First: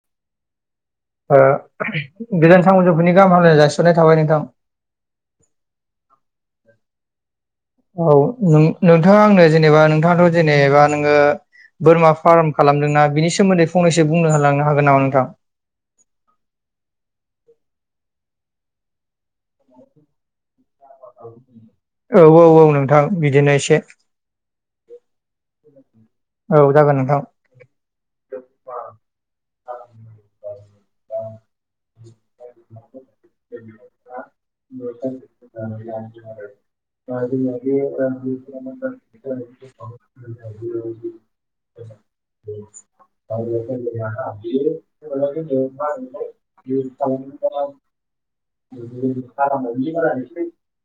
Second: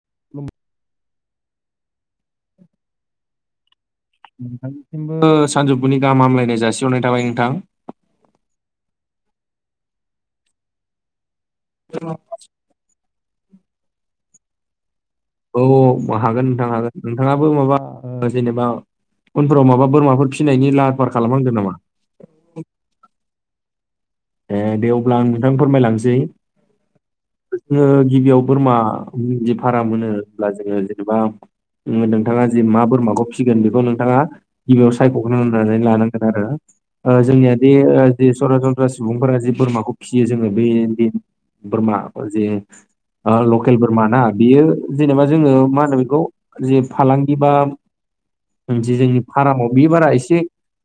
[unintelligible] ओ गोजोन सानजौफुनि गाहाम हामलायनाय जासि नोंथांनिसिमबो सानजौफुनि गाहाम हामलायनाय जासिहरनाय थाबाय नोंथां औ नों नोंथाङा आंनो जेनेबा नोंथाङाथ' जेनेबा नोङो बोरमा फाराम खालामदोंना बिनि सोमोन्दै फंनैसो बुंना होलांनो हागोन नामा नोंथां औ हागोन नोंथां हागोन नोंथाङाबो माबा ओ जेनेबा उनफोराव माबा बोरमाफोर फिसिनायनि ला औ औ औ नोंथां बिदिनो एसे ए दे अब्ला आं नोंथां फोरमायलांसै औ जागोन नोंथां जोङो गिबियाव बोरमादि भाराम होनो होनब्ला जोङो जेनेबा ओ जि मा बोरमाखौ फिगोन बेखौ नोंथाङा गिबियाव सायख'गोरनानै लानांगोन आरो जोंनिया बे ओ बे सरासन सुबुंफोरा जे बोरमाखौ फियो जोङो बे बोरमा जे ओ लकेल बोरमा ना बियो जेनेबा जोङो मा होनो बेखौ जे फालांगि बा जे जोंनि फारामाव बे बारा एसे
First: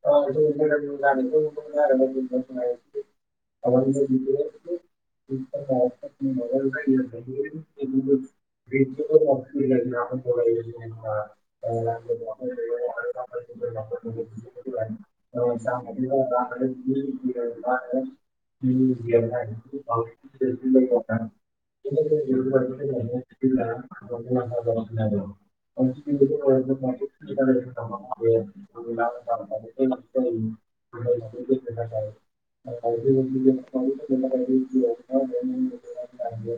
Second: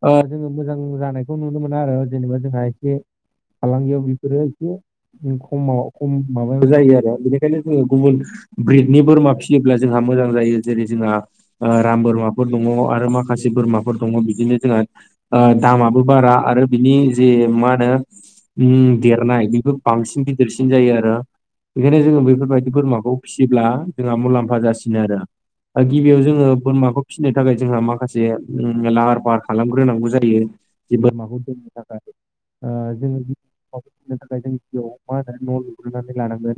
ओ जोङो मोजां जानायखौ नुनो मोना आरो जेनेबा जोंहा ए फालांगियाव बेफोरो एसे खमाव खम माबायाव जायो आरो बेनिखायनो जोङो गुबुन ब्रिदनि बोरमा फिसियोब्ला जोंहा मोजां जायो जेरै जोंहा राम बोरमाफोर दङ आरो माखासे बोरमाफोर दङ बिदिनो जोंहा ओ दामाबो बारा आरो आरो बिनि जे मा ओम देरनाय बेबो बांसिन गिदिरसिन जायो आरो बेखायनो जोङो बेफोरबायदि बोरमाखौ फिसिब्ला जोंहा मुलाम्फा जासिनो आरो ओ गिबियाव जोङो बोरमाखौ फिसिनो थाखाय जोंहा माखासे ओम लाहार फाहार खालामग्रोनांगौ जायो जे बोरमाखौ थाखाय ओ जोङो बोरमाखौ दोननो थाखाय जों [unintelligible] गिबियाव मा होनो न' लुग्रोनानै लानांगोन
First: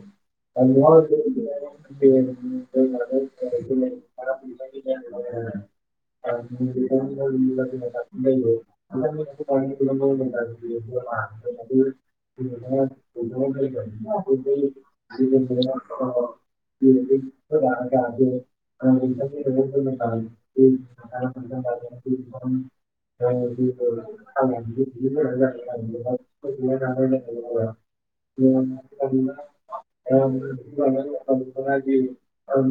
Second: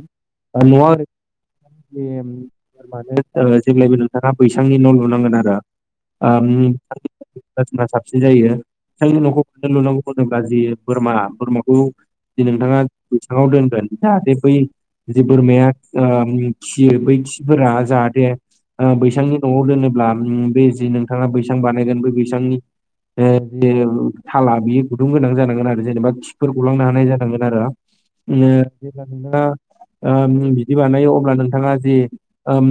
ओ न'आ ओरै जे [unintelligible] न'लुनांगोन आरो आओम [unintelligible] साबसिन जायो बिथांनि न'खौ साबसिन लुनांगौबा जों गाज्रियो बोरमा बोरमाखौ जे नोंथाङा बैसाङाव दोनगोन जाहाथे बै जे बोरमाया [unintelligible] ओम खियो बै खिफोरा जाहाथे ओ बैसांनि [unintelligible] न'आव दोनोब्ला बे जि नोंथाङा बैसां बानायगोन बेै बैसांनि [unintelligible] थाला बेयो गुदुं गोनां जानांगोन आ जेनेबा खिफोर गलांनो हानाय जानांगोन ओ जेब्ला नोथांङा ओ [unintelligible] बिदि बानायो अब्ला नोंथाङा जि ओम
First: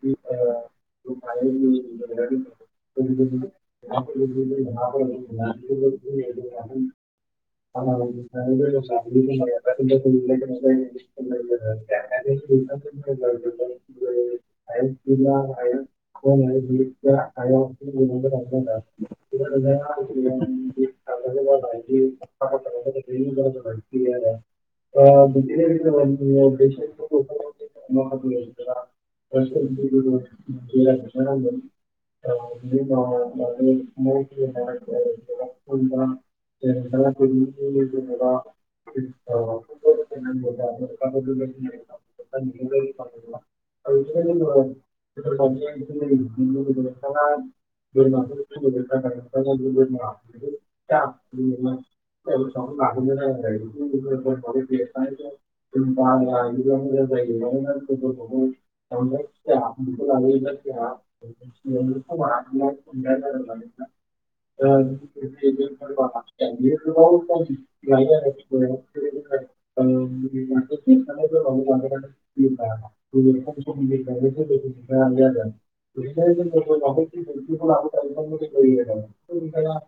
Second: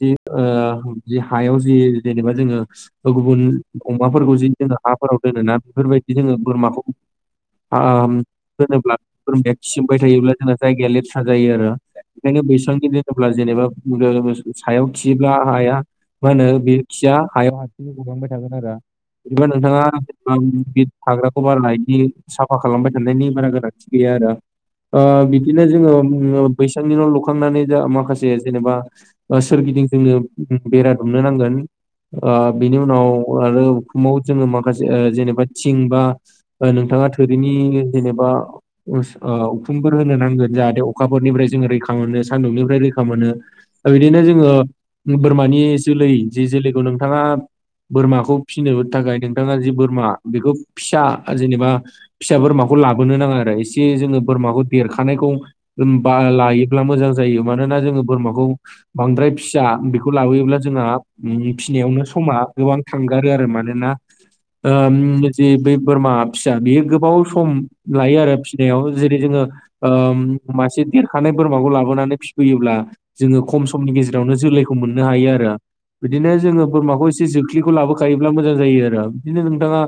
जि ओ जि हायाव जि जेनेबा जोङो गुबुन अमाफोरखौ जि जोङो हाफोराव दोनो ना बेफोरबाय दि जोङो बोरमाखौ ओम दोनोब्ला बोरमाया खिमबाय थायोब्ला जोंना जायगाया लेथ्रा जायो आरो ओंखायनो बैसांनि दोनोब्ला जेनेबा [unintelligible] सायाव खियोब्ला हाया मा होनो बे खिया हायाव हारसिं गलांबाय थागोन आरो बिबा नोंथाङा जेनबा [unintelligible] हाग्राखौ बारा इदि साफा खालामबाय थानायनि बारा गोनांथि गैया आरो ओ बिदिनो जोङो बैसांनि न' लुखांनानै जा माखासे जेनेबा ओ सोरगि दिं जोङो बेरा दुमनो नांगोन। ओ बिनि उनाव आरो उखुमाव जोङो माखासे ओ जेनेबा थिं बा ओ नोंथाङा गोदैनि जेनेबा उस ओ उखुमफोर होनो नांगोन जाहाथे अखाफोरनिफ्राय जोङो रैखामोनो ओ सादुंनिफ्रा रैखा मोनो बिदिनो जों बोरमानि ए जोलै जि जोलैखौ नोंथाङा बोरमाखौ फिसिनो थाखाय नोंथाङा जि बोरमा बेखौ फिसा जेनेबा फिसा बोरमाखौ लाबोनो नाङा आरो एसे जोङो बोरमाखौ देरखानायखौ ओम बा लायोब्ला मोजां जा [unintelligible] मानोना जों बोरमाखौ बांद्राय फिसिया बिखौ लाबोयोब्ला जोंहा फिसिनायावनो समा गोबां थांगारो आरो मानोना ओम जि बै बोरमा फिसानि गो बाव सम लायो आरो फिसिनायाव जेरै जोङो ओ मासे देरखानाय बोरमाखौ लाबोना नानै फिसियोब्ला जोङो खम समनि गेजेरावनो जोलैखौ मोननो हायो आरो। बिदिनो जोङो बोरमाखौ एसे जोख्लिखौ लाबोखायोब्ला मोजां जायो आरो बिदिनो नोंथाङा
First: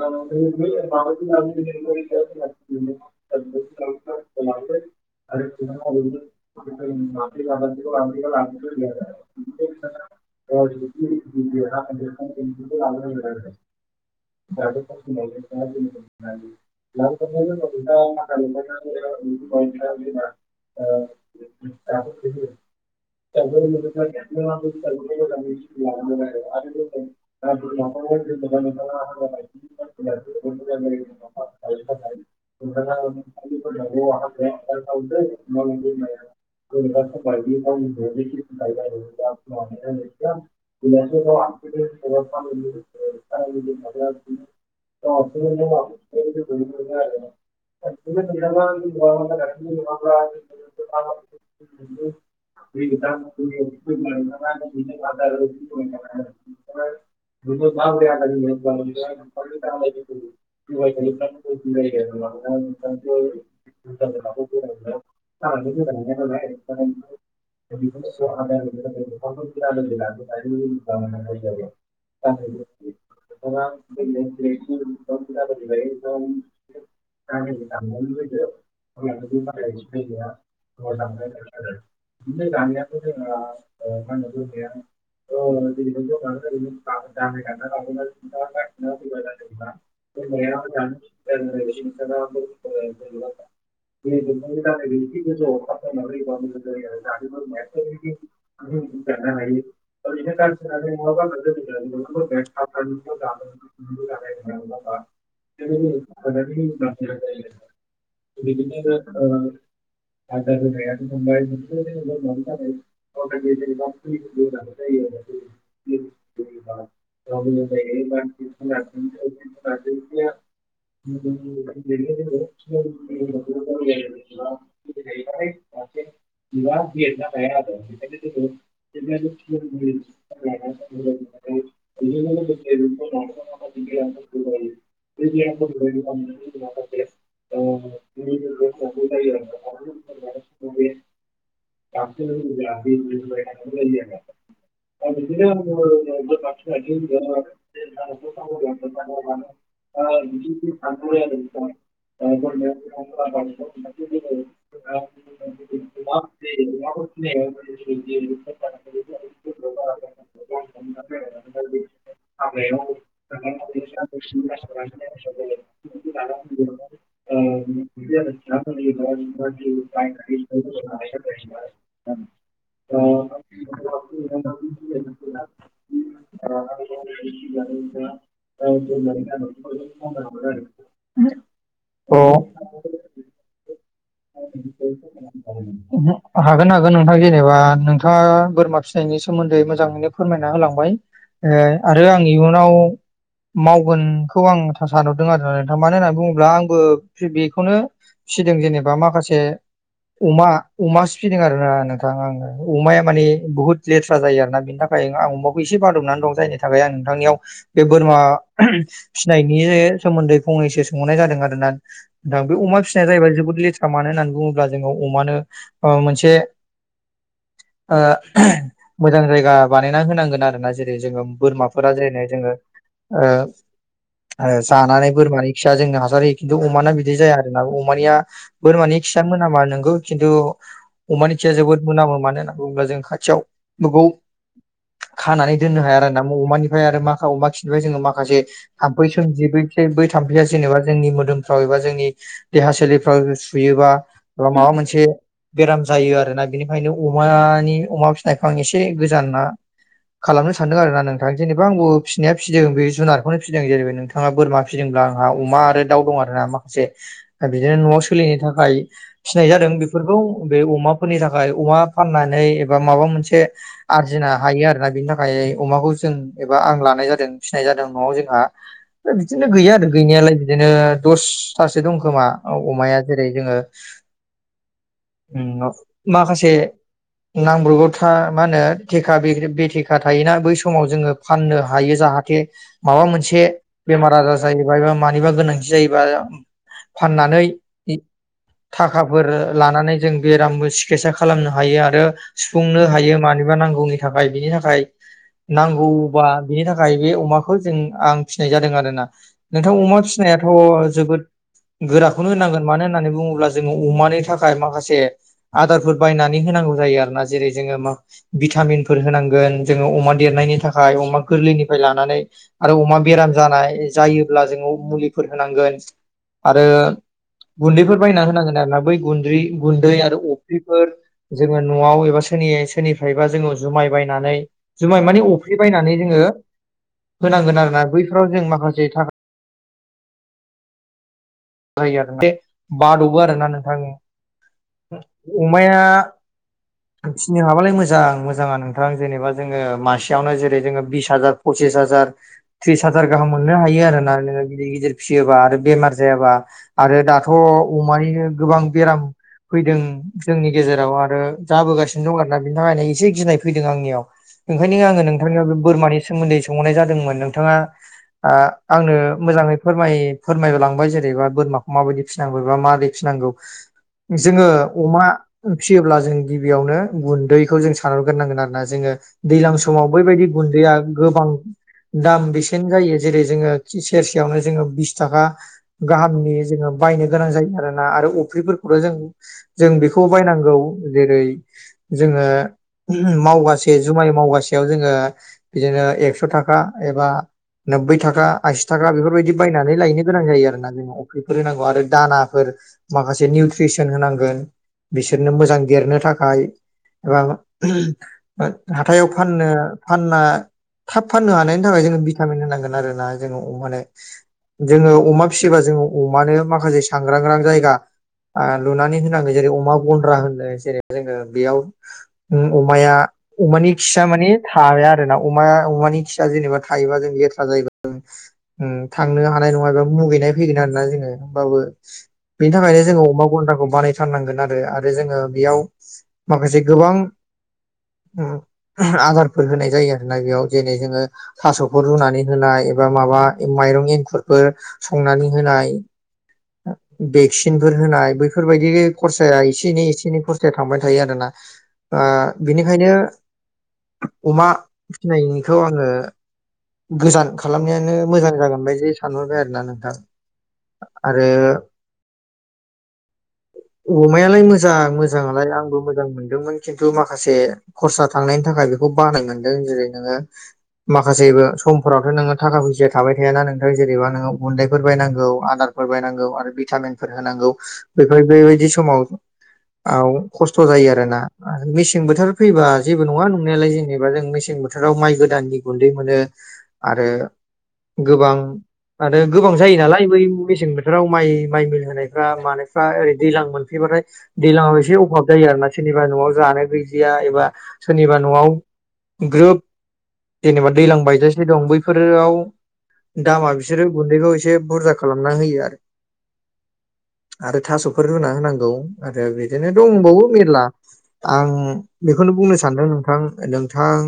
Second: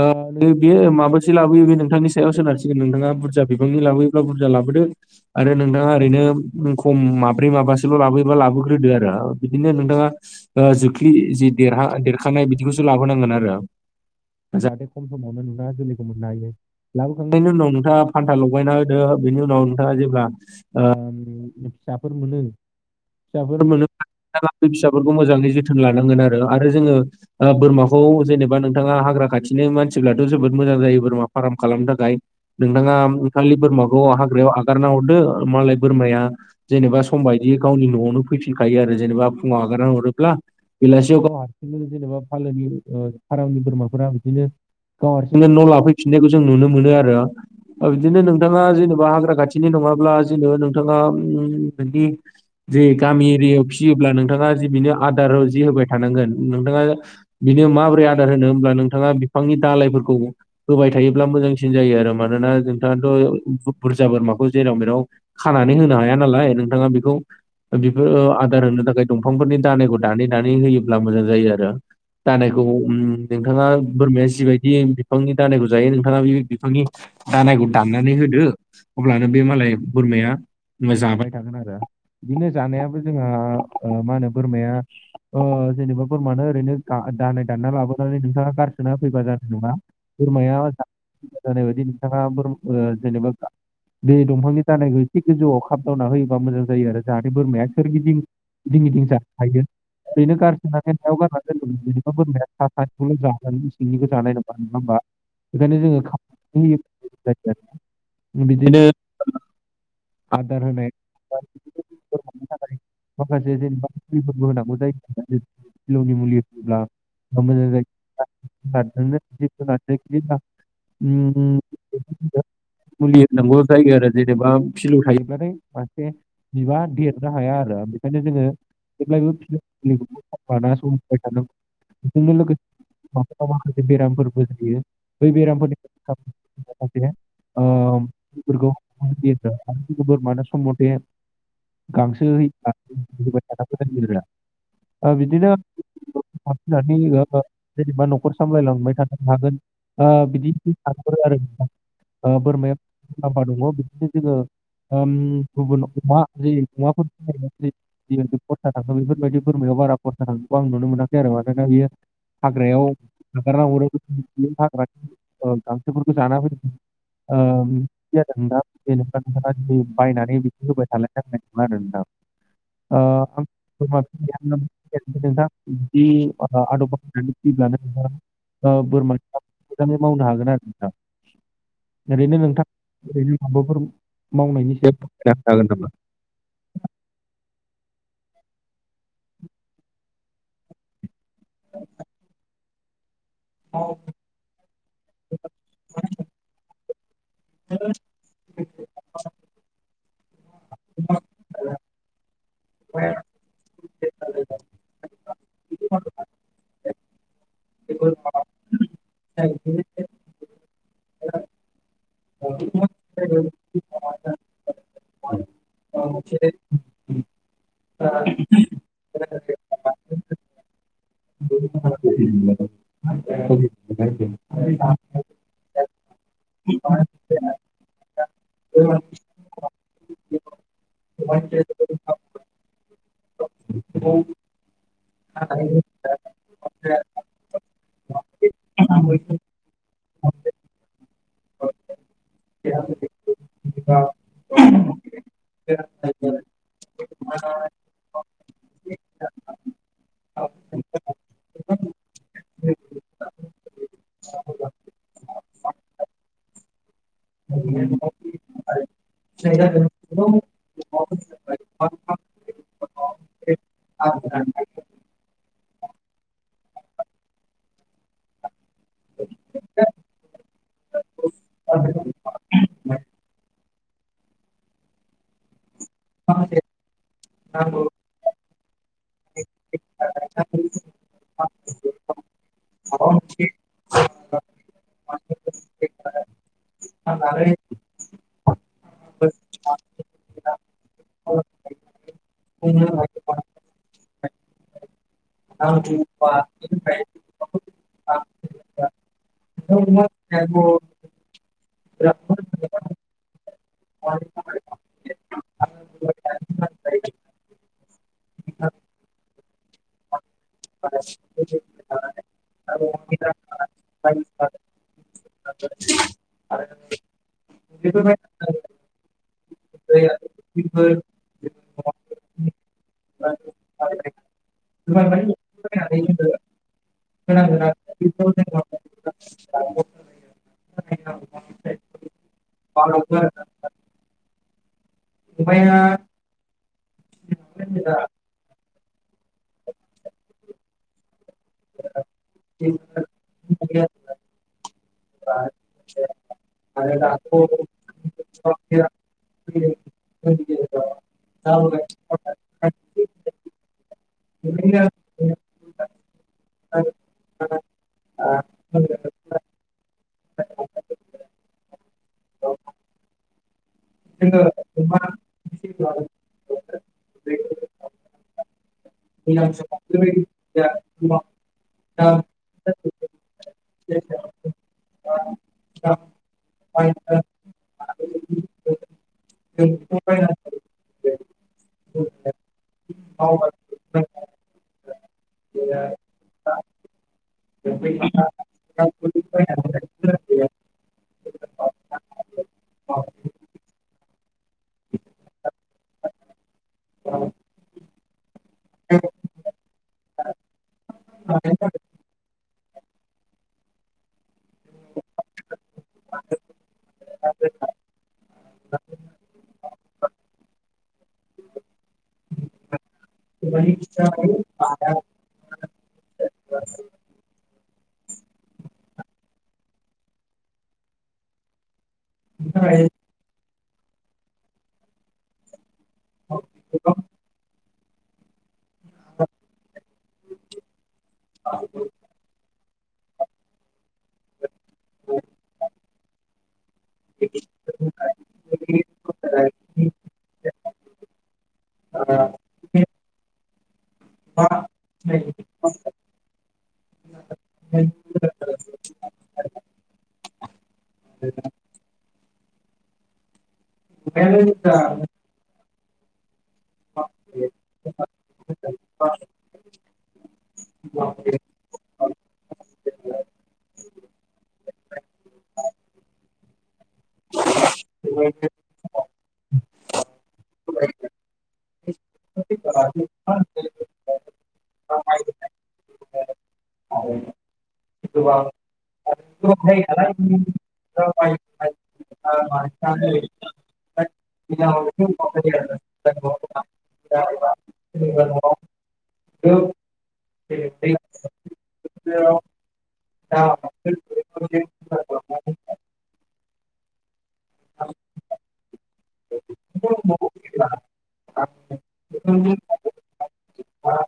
ओ [unintelligible] बि माबा से लाबोयो बे नोंथांनि सायाव सोनारसिगोन नोंथाङा बुरजा बिफांनि लाबोयोबा बुरजा लाबोद आरो नोंथाङा ओरैनो खम माब्रै माबासोल' लाबोयोबा लाबोग्रोदो आरो बिदिनो नोंथाङा ओ जुख्लि जि देरहा देरखानाय बिदिखौसो लाबोनांगोन आरो जाहाथे खम समावनो नोंथांङा जोलैखौ मोननो हायो। लाबोखांनायनि उनाव नोंथाङा फान्था लगायना होदो बेनि उनाव नोंथाङा जेब्ला ओ फिसाफोर मोनो फिसाफोर मोनो [unintelligible] फिसाफोरखौ मोजाङै जोथोन लानांगोन आरो जोङो ओ बोरमाखौ जेनेबा नोंथाङा हाग्रा खाथिनो मानसिथ'ब्ला जोबोद मो मोजां जायो बोरमा फ्राम खालामनो थाखाय नोंथाङा खालि बोरमाखौ हाग्रायाव आगारना हरदो मा लाय बोरमाया जेनेबा सम बायदियै गावनि न'आवनो फैफिनखायो आरो जेनेबा फुंङाव हगारना हरोब्ला बेलासियाव गाव हारसिंनो जेनेबा फालोनि ओ फारामनि बोरमाफोरा बिदिनो गाव हार न' लाफैफिननायखौ जों नुनो मोनो आरो ओ बिदिनो नोंथाङा जेनेबा हाग्रा खाथिनि नङाब्ला जेनेबा नोंथाङा बेबदि जे गामि एरियायाव फिसियोब्ला नोंथां बा आदार जि होबाय थानांगोन नोंथाङा बिनो माब्रै आदार होनो होब्ला नोंथाङा बिफां नि दालाय फोर खौ होबाय थायोब्ला मोजांसिन जायो आरो मानोना नोंथाङाथ' बुरजा बोरमाखौ जेराव मेराव खानानै होनो हाया नालाय नोंथाङा बेखौ बेफोर आदार होनो थाखाय दं फांफोरनि दानायखौ दानै दानै होयोब्ला मोजां जायो आरो दानायखौ नोंथाङा बोरमाया जिबायदि जि बिफांनि दानायखौ जायो नोंथाङा बे बिफांनि दानायखौ दाननानै होदो अब्लानो बे मालाय बोरमाया ओ जाबाय थागोन आरो बिदिनो जानायाबो जोंहा। ओ मा होनो बोरमाया ओ जेनेबा बोरमानो ओरैनो दानाय दानना लाबोनानै नोंथाङा गारस। ना फैबा। नङा बोरमाया जानो जानाय बायदि जेनेबा। नोंथाङा बोर ओ जेनेबा बे बे दंफांनि जोंनो दानायखौ एसे गोजौआव जानो खाबदावना होयोबा मोजां जायो आरो जाहाथे बोरमाया। बोरमाया सोरगिदिं जायोना गिदिं गिदिं जानो हायो मायो। ओरैनो गारसोनानै हायाव गारना दोनोब्ला जेनेबा बोरमाया सा सानिखौल' जागोन सिंनिखौ जानाय नङा नङा होमबा बेखायनो जोङो खामनानै होयोब्ला मोजां जायो बिदिनो ओ। आदार आदाज होनाय आ बोरमानि जोंथ। थाखाय बबे माखासे जेनेबा गेजेर मुलिफोरबो होनांगौ जायो नालाय। फिलौनि होनानै मुलि होयोब्ला बुंनाय जायो। जाब नोंनो गिब होनानै ओम। मुलि होननांगौ जायो आरो जेनेबा फिल् थायोब्लाथाय मानसियास बेयो देरनो हाया आरो। ओंखायनो जोङो जेब्लायबो फिल लानानैबाय थानांगौ बेजोंनो लोगोसे। माबबा माखासे बेरामफोरबो जायो बै बेरामफोरनि माखासे। ओ फोरखौ लोगोफोर मान सम मथे। गांसो हो बिदिनो जोङो बोरमा फिनानै ओ जेनेबा फिसिनायखौ। न'खर सामलायलांबाय थानो हागोन ओ बिदि सानहरो आरो नोंथां। ओ बोरमाया मुलाम्फा दङ बिदिनो जोङो ओम गुबुन ओ। ओ जिदि खरसा थाङो बेफोरबायदि बेरमायाव बारा खरसा थांनायखौ आं नुनो मोनाखै आरो मानोना बेयो। हाग्रायाव। हागारना हरो गांसोफोरखौ जाना फैयो ओम। बिदि आरो नोंथाङा जेनेबा बायनानै बिदि होबाय थानाय जानाय नंला नदां। ओ। बोरमा नोंथां बिदि आदब बाहायनानै फैब्लानो। बोरमा मोजाङै मावनो हागोन आरो नोंथां। अ ओरैनो नोंथां ओरैनो माबाफोर। मावनायनि सायाव फोरमायना हागोन हागोन नोंथाङा देने। जबा नोंथाङा बोरमा फिसिनायनि सोमोन्दै मोजाङैनो फोरमायना होलांबाय। ओ आरो आं इयुनाव। मावगोनखौ आं सानहरदों आरो मानो होननानै बुङोब्ला आंबो बेखौनो। फिसिदों जेनेबा माखासे अमा अमा फिदों आरो नों। थां आङो अमाया माने बुहुत लेथ्रा जायो आरोना बिनि थाखायनो आं अमाखौ एसे बानादबनानै दं जायनि थाखाय आं। नोंथांनियाव बे बोरमा फिनायनि सोमोन्दै फंनैसो सोंहरनाय जादों आरोना। दा बे अमा फिसिनाया जाहैबाय जोबोद लेथ्रा मानो होननानै बुङोब्ला जोङो अमानो ओ मोनसे। ओ मोजां जायगा बानायना होनांगोन आरो ना जेरै जोङो होनो बोरमाफोरा जेरैनो जोङो। हागोन नामा? आरो जानानै बोरमानि खिया जोंनो हासार होयो खिन्थु अमाना बिदि जाया आरोना अमानिया बोरमानि खिया मोनामा नंगौ खिन्थु अमानि खिया जोबोद मोनामो मानो होनना बुङोब्ला जों खाथियाव गोबौ खानानै दोननो हाया आरो ना अमानिफ्राय आरो माख अमा खिनिफ्राय जोङो माखासे थाम्फै सोमजियो बै बै थाम्फैया जेनेबा जोंनि मोदोमफ्राव एबा जोंनि देहा सोलेरफ्राव सुयोबाा माबा माबा मोनसे बेराम जायो आरो आरोना बेनिफ्रायायनो अमानि अमा फिसिनायखौ आं एसे गोजान ना खालामनो सानदों आरो ना नोंथा जेनेबा आंबो फिसिनाया फिसिदों बे जुनारखौनो फिसिदों जेरै नोंथाङा बोरमा फिसिदों। आहा अमा आरो दाउ दं आरोा माखासे बिदिनो न'आव सोलिनो थाखाय फिनाय जादों। बेफोरखौ बे अमा फोरनि थाखाय अमा फाननानै एबा माबा मोनसे आरजिनो हायो आरोना बिनि थाखाय अमाखौ जों एबा आं लानाय जादों फिसिनाय जादों न'आव जोंहा। दा बिदिनो गैया आरो गैनायालाय बिदिनो दसथासो दं खोमा अमाया जेरै जोङो। माखासे नांब्रगाव था मा होनो थेखा बे बेथेखा थायोना बै समाव जोङो फाननो हायो जाहाथे माबा मोनसे बेमार आजार जायोबा एबा मानिबा गोनांथि जायोबा फाननानै थाखाफोर लानानै जों बेरामबो सिकितसा खालामनो हायो आरो। सुफुंनो हायो मानबा नांगौनि थाखाय बिनि थाखाय नांगौबा बिनि थाखाय बे अमाखौ जों आं फिसिनाय जादों आरोना नोंथां अमा फिसिनाय गोराखौनो होनांगोन मानो होननानै बुङोब्ला जोङो अमानि थाखाय माखासे। आदारफोर बायनानै होनांगौ जायो आरो ना जेरै जोङो म भिटामिनफोर होनांगोन जोङो अमा देरनायनि। थाखाय अमा गोरलैनिफ्राय लानानै आरो अमा बेराम जानाय जायोब्ला जो मुलिफोर होनांगोन आरो गुन्दैफोर बायना होनांगोन आरोना बै गुन्द्रि गुन्दै आरो अ बिफोर जोङो न'आव एबा सोरनि सोरनिफ्रायबा जोङो जुमाय बायनानै होनांगोन आरोना बैफोराव जों माखासे थाखा जायो आरो दे बाद'बो आरोना नोंथां। अमाया फिनो हाबालाय मोजां मोजाङा नोंथां जेने। बा जोङो मासेयावनो जेरै जोङो बिस हाजार पसिस हाजार थ्रिस हाजार गाहाम मोननो हायो आरोना नोङो गिदिर गिदिर फिसियोबा आरो बेमार जायाबा। आरो दाथ' अमानि गोबां बेराम फैदों जोंनि गेजेराव आरो जाबोगासिनो दं ओंखायनो आङो नोंथांनियाव बोरमानि सोमोन्दै सोंहरनाय जादोंमोन नोंथाङा। आंनो मोजाङै फोर फोरमायलांबाय जेनेबा बोरमाखौ माबायदि फिसिनांगौबा माबोरै फिसिन नांगौ। जोङो अमा फिसियोब्ला जों गिबियावनो गुन्दैखौ जों सानहरग्रोनांगोन आरो ना जोङो। दैलां समाव बैबायदि गुन्दैया गोबां दाम बेसेन जायो। जेरै जोङो सेरसेयावनो जोङो बिस थाखा गाहामनि जोङो बायनो गोनां जायो आरो ना। आरो अफ्रिफोरखौनो जों जों बेखौ बायनांगौ जेरै जोङो। मावगासे जुमाय मावगासेयाव जोङो बिदिनो एक्स' थाखा एबा। नोब्बै थाखा आसि थाखा बेफोरबायदि बायनानै लायनो गोनां जायो आरोना जोंङो अख्रिफोर होनांगौ आरो दानाफोर। माखासे फेसेन होनांगोन बिसोरनो मोजां देरनो थाखाय ओ हाथायाव फाननो फानना थाब फाननो हानायनि थाखाय जोङो भिटामिन होनांगोन। आरोना जोंङो अमोनो जोङो अमा फिसियोबा जोङो अमानो माखासे सांग्रां ग्रां जायगा। आ लुनानै होनांगो जेरै अमा गन्द्रा होनो जेरै जोङो बेयाव अमाया अमानि खिया माने थाया आरो ना अमा अमानि खिया जेनेबा थायोबा जों लेथ्रा जायो। [unintelligible] उम थांनो हानाय नङा एबा मुगैनाय फैगोन आरोना जोङो होमबाबो औ [unintelligible] अमा गन्दाखौ बानायथारनांगोन आरो आरो जोङो बेयाव माखासे गोबां [unintelligible] आदारफोर होनाय जायो आरो ना बेयाव जेरै जोङो थास'खौ रुनानै होनाय माबा मायरं ऐंखुरफोर संनानै होनाय बैफोर होनाय बेैफोरबायदि खरसाया एसे एनै एसे एनै खरसाया थांबाय थायो आरोना आ बिनिखायनो अमा फिखौ आङो गोजान खालामनायानो मोजां जागोन बायदि सानहरबाय आरोना नोंथां आरो अमायालाय मोजां मोजाङालाय आंबो मोजां मोनदोंमोन खिन्थु माखासे खरसा थांनायनि थाखाय बेखौ बानाय मोनदों जेरै नोङो माखासेबो समफोरावथ' नोङो थाखा फैसाया थाबाय थायाना नोंथां जेनेबा नोङो गुन्दायफोर बायनांगौ आदारफोर बायनांगौ आरो भिटामिनफोर होनांगौ बेफोर बेबायदि समाव औ खस्थ' जायो आरो ना मेसें बोथोर फैबा जेबो नङा नंनायालाय जेनेबा जों मेसें बोथोराव माइ गोदाननि गुन्दै मोनो आरो गोबां आरो गोबां जायो नालाय बै मेसें बोथोराव माइ माइ मिल होनायफ्रा मानायफ्रा ओरै दैज्लां मोनफैबाथाय दैज्लांआव एसे अभाब जायो आरो ना सोरनिबा न'आव जानो गैजाया एबा सोरनिबा न'आव ग्रोब जेनेबा दैज्लां बायजासे दं बैफोराव दामा बिसोरो गुन्दैखौ एसे बुरजा खालामना होयो आरो आरो थास'फोर रुना होनांगौ आरो बिदिनो दंबावो मेरला आं बेखौनो बुंनो सानदों नोंथां नोंथां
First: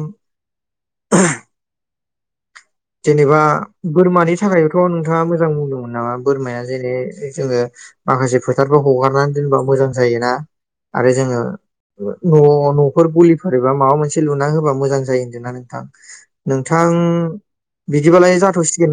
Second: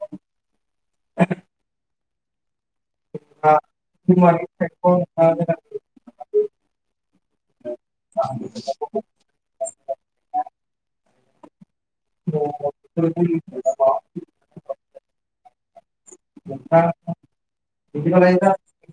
[inaudible] जेनेबा बोरमानि थाखायथ' नोंथाङा मोजां बुंदोंमोन नामा बोरमाया जेने जोङो माखासे फोथारखौ हगारनानै दोनबा मोजां जायोना आरो जोङो न' न'फोर गलिफोर एबा माबा मोनसे लुना होबा मोजां जायो होनदोंना नोंथां नोंथाङा थां बिदिबालाय जाथ'सिगोन ना